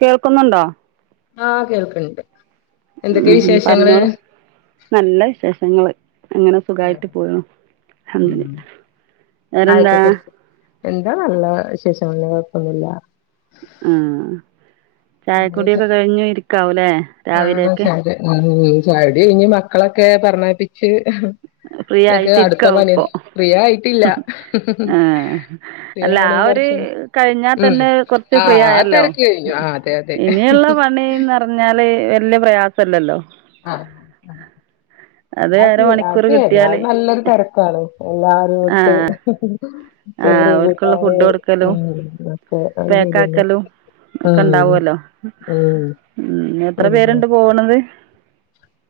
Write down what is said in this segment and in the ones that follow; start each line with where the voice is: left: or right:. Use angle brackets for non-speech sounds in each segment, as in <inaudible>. right: കേൾക്കുന്നുണ്ടോ?
left: ആഹ് കേൾക്ക്ണ്ട്. എന്തൊക്കെ
right: ഉം ഉം
left: വിശേഷങ്ങള്
right: പർഞ്ഞോ നല്ല വിശേഷങ്ങള്. അങ്ങനെ സുഖായിട്ട് പോയൊ. ഹംദുലില്ലാ.
left: ഉം ചായൊക്കെ
right: വേറെന്താ?
left: കുടിച്ച് എന്താ നല്ല വിശേഷം. വല്ല്യ കൊഴ്പ്പൊന്നുല്ല.
right: ആഹ് ചായക്കുടിയൊക്കെ കഴിഞ്ഞു ഇരിക്കാവൂല്ലേ.
left: ആഹ്
right: രാവിലെയൊക്കെ
left: <unintelligible> ചായ കുടി കഴിഞ്ഞ് മക്കളൊക്കെ പറഞ്ഞയപ്പിച്ച്-
right: ഫ്രീ
left: ഒക്കെ
right: ആയിട്ട്
left: അടുത്ത
right: രിക്കയാവും
left: പണി
right: ഇപ്പൊ
left: ഫ്രീ ആയിട്ടില്ല
right: ആഹ്
left: ഫ്രീ
right: അല്ല
left: ആവണെ
right: ആ ഒര്
left: കൊറച്ച്
right: - കഴിഞ്ഞാ
left: ഉം
right: തന്നെ കൊറച്ച് ഫ്രീ
left: ആഹ് ആ
right: ആയല്ലോ
left: തെരക്ക് കഴിഞ്ഞു ആഹ് അതെ അതെ
right: ഇനീള്ള പണിന് പറഞ്ഞാ- ലെ വലൃ പ്രയാസംല്ലല്ലോ-
left: ആഹ് <unintelligible>
right: അത് അരമണിക്കൂർ
left: അത്
right: കിട്ടിയാല്
left: നല്ലൊരു തെരക്കാണ് എല്ലാരും ഇട്ട്
right: ആഹ് ആഹ്
left: ചോറ്
right: ഓൽക്കുള്ള ഫുഡ്
left: കൂട്ടാന്-
right: കൊടുക്കലും പേക്കാക്കലും
left: <unintelligible> ആഹ്
right: ഒക്കെ ഉണ്ടാവുമല്ലോ
left: ആഹ്
right: ഉം എത്ര
left: ആന്നല്ലേ?
right: പേരുണ്ട് പോണത്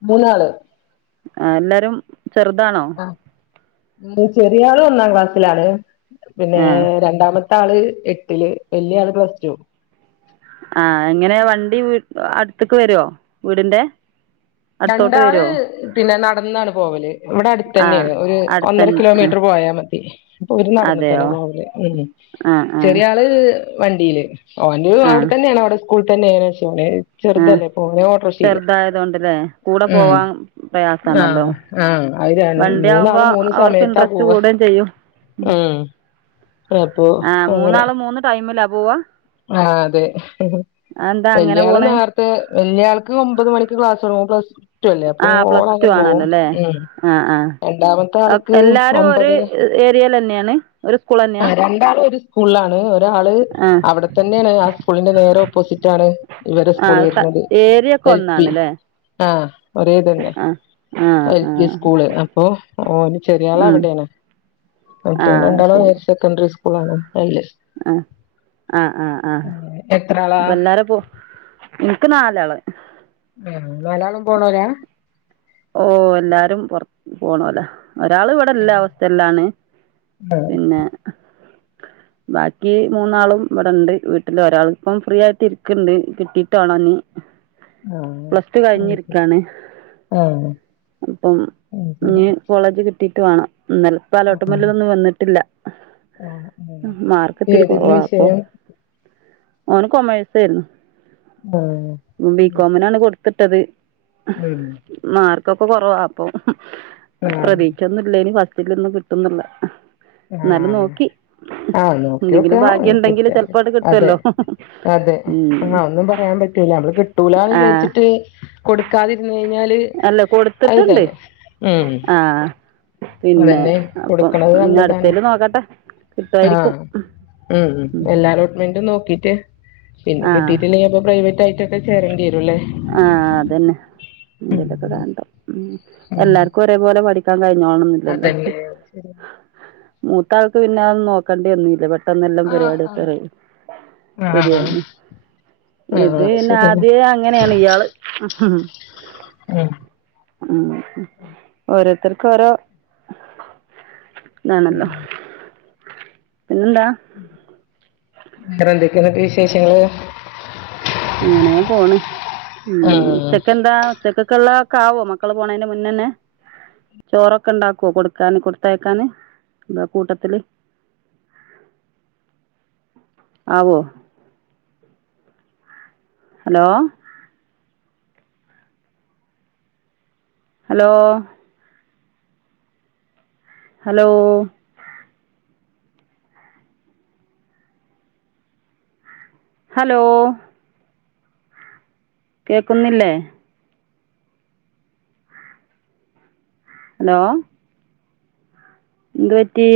left: മൂന്നാള്-
right: ആഹ് എല്ലാരും ചെറുതാണോ?
left: ആ ചെറിയ ആള് ഒന്നാം ക്ലാസ്സിലാണ് പിന്നെ
right: ആ
left: രണ്ടാമത്ത് ത്താള് എട്ടില് വല്യാള് പ്ലസ് ടു-
right: ണ്ടി വീ അടുത്തക്ക് വരുവോ വീടിന്റെ- അടുത്തോട്ട്
left: രണ്ടാള്
right: വരുമോ
left: പിന്നെ നടന്നാണ് പോവല്- ഇവിടെ
right: ആ
left: അടുത്തന്നെയാണ് ഒരു ഒന്നര
right: അടുത്തന്നെ ആ
left: കിലോമീറ്റർ പോയാൽ മതി അപ്പൊ ഇര് നടന്ന തന്നെ
right: അതെയോ
left: പോവല് ഉം-
right: ആ ആ
left: ചെറിയ ആള് വണ്ടിയില് ഓന്
right: ആ
left: അവിടെ തന്നെയാണ് അവിടെ സ്കൂളിൽ തന്നെയാണ് - ഓന് ചെറുതല്ലേ ഓനെ ഓട്ടോറിക്ഷേല് -
right: ല്ലേ കൂടെ പോവാൻ പ്രയാസണല്ലോ
left: ആഹ് ആഹ് അത്
right: വണ്ടി
left: മൂന്നാള്
right: ആുമ്പോ അവർക്ക് ഇൻട്രസ്റ്റ്- കൂടുയും ചെയ്യും-
left: മ്ഹ് - അപ്പൊ
right: ആ
left: അങ്ങനെ-
right: മൂന്നാളും മൂന്ന് ടൈമിലാ പോവുക
left: ആഹ് അതെ
right: അതെന്താ അങ്ങനെ
left: വല്യാള്
right: പോണേ
left: നാരത്തെ വല്യയാൾക്ക് ഒമ്പത് മണിക്ക് ക്ലാസ്- ഓള് പ്ലസ്ടു അല്ലേ അപ്പോ
right: ആഹ്
left: ഓള്
right: പ്ലസ് ടു
left: അങ്ങനെ പോകും
right: ആണല്ലോ ല്ലേ
left: ഉം-
right: ആഹ്
left: രണ്ടാമത്തെ
right: ആഹ്
left: ആൾക്ക്
right: എല്ലാരും ഒരു
left: ഒമ്പതര
right: ഏരിയൽ തന്നെയാണ് ഒരു സ്കൂൾ തന്നെയാ
left: രണ്ടാളും ഒര് സ്കൂളിലാണ് ഒരാള്-
right: ആഹ്
left: ഇവിടെ തന്നെയാണ് ആ സ്കൂളിന്റെ നേരെ ഓപ്പോസിറ്റ് ആണ് ഇവരെ സ്കൂൾ
right: ആഹ്
left: വരുന്നത്
right: ഏരിയ ഒക്കെ
left: എൽ പി
right: ഒന്നാണ്ല്ലേ
left: ആഹ് ഒരേ ഇതന്നെ
right: ആഹ് ആഹ്
left: എൽ പി
right: ആഹ്
left: സ്കൂള് അപ്പൊ ഓന് ചെറിയള്
right: ഉം
left: അവിടെയാണ് മറ്റേല്
right: ആഹ്
left: രണ്ടാളും
right: ശരി
left: ഹയർ സെക്കൻഡറി സ്കൂളാണ് അല്ലേ
right: ആ ആ ആ അപ്പ എല്ലാരും പോ ഇൻക്ക്‌ നാലാള്
left: ഉം നാലാളും പോണോല
right: ഓ എല്ലാരും പുർ പോണോല ഒരാള് ഇവടെല്ല ഹോസ്റ്റൽ ആണ്
left: ആ
right: പിന്നെ
left: <inaudible>
right: ബാക്കി മൂന്നാളും ഇവ്ടെണ്ട് വീട്ടില് ഒരാള് ഇപ്പം ഫ്രീ ആയിട്ട് ഇരിക്ണ്ട് കിട്ടീട്ട് വാണം ഇഞ്
left: ആഹ്.
right: പ്ലസ് ടു
left: അത്
right: കഴിഞ്
left: ശരി.
right: രിക്കാണ്
left: ആഹ്.
right: അപ്പം
left: അത് ശരി.
right: ഇഞ് കോളേജ് കിട്ടീട്ട് വാണം ഇന്നലപ്പം
left: ആഹ്.
right: അലോട്ട്മെന്റിലൊന്നും വന്ന്ട്ടില്ല
left: ആഹ് ആഹ്.
right: മാർക്ക് ഇത്തിരി
left: ഏതായിരുന്നു
right: കോറവാ അപ്പൊ
left: വിഷയം? <inaudible>
right: ഓന് കൊമേഴ്സ് ആയിരുന്നു
left: ആഹ്. അത് ശരി.
right: ബികോമിനാണ് കൊടുത്ത്ട്ടത്
left: ഉം.
right: മാർക്കൊക്കെ കൊറവാ അപ്പം
left: ആഹ്
right: പ്രതീക്ഷൊന്നുല്ല ഫസ്റ്റിലൊന്നും കിട്ടൊന്ന്ള്ളെ ഇന്നാലും നോക്കി
left: ആ
right: എന്തെങ്കിലും
left: നോക്കിയൊക്കാ
right: ഭാഗ്യം ഉണ്ടെങ്കില്
left: കിട്ട
right: ചെലപ്പോ അങ്ങട്
left: അതെ
right: കിട്ടുവല്ലോ
left: അതെ ആ
right: ഉം
left: ഒന്നും പറയാൻ പറ്റി <unintelligible> കിട്ടൂലാന്ന്
right: ആഹ്
left: വിചാച്ചിട്ട് കൊടുക്കാതിര്ന്ന് കഴിഞ്ഞാല്
right: അല്ല
left: അഹ്
right: കൊടുത്തിട്ടുണ്ട്
left: തല്ലേ ഹ്
right: ആഹ് പിന്നെ
left: അതെന്നെ
right: അപ്പം
left: കൊടുക്ണത്
right: ഇനി
left: നല്ലതാണ്
right: അടുത്തേൽ നോക്കട്ടെ
left: ആ
right: കിട്ടുമായിരിക്കും
left: ഉം ഉം എല്ലാ അലോട്ട്മെന്റും നോക്കീട്ട് പിന്നെ
right: ആഹ്
left: കിട്ടിട്ടില്ലെങ്കിൽ അപ്പൊ പ്രൈവറ്റ് ആയിട്ടൊക്കെ ചേരേണ്ടി വരുംല്ലേ
right: എന്തെങ്കിലുക്കെ കാട്ടണം
left: ഉം
right: എല്ലാർക്കും ഒരെ പോലെ പഠിക്കാൻ കഴിയി കാണോന്നില്ലല്ലോ
left: അതന്നെ അത് ശരിയാ
right: മൂത്താൾക്ക് പിന്നെ അതൊന്നും നോക്കേണ്ടി വന്നില്ല പെട്ടെന്ന് എല്ലം പരിപാടൊക്കെ കഴിഞ്
left: ആഹ്
right: ശരിയായിനി
left: ആഹ്
right: ഇത്
left: ശരിയന്നെ
right: ആദ്യെ അങ്ങനെണ് ഇയാള്
left: ഉം
right: ഉം ഓരോര്ത്തർക്ക് ഓരോ ഇതാണല്ലോ പിന്നെന്താ
left: വേറെ എന്തൊക്കെയെന്നിട്ട് വിശേഷങ്ങള്
right: അങ്ങനെ പോണ് ഉം
left: ആഹ്
right: ഉച്ചക്കെന്താ ഉച്ചക്ക്ക്കുള്ള ക്ക ആവോ മക്കള് പോണയ്ന്റെ മുന്നന്നെ ചോറൊക്കെ ഉണ്ടാക്കോ കൊടുക്കാന് കൊടുത്തയക്കാന് എന്താ കൂട്ടത്തില്
left: <inaudible>
right: ആവോ ഹലോ ഹലോ ഹലോ ഹലോ കേക്കുന്നില്ലേ ഹലോ എന്തുപറ്റി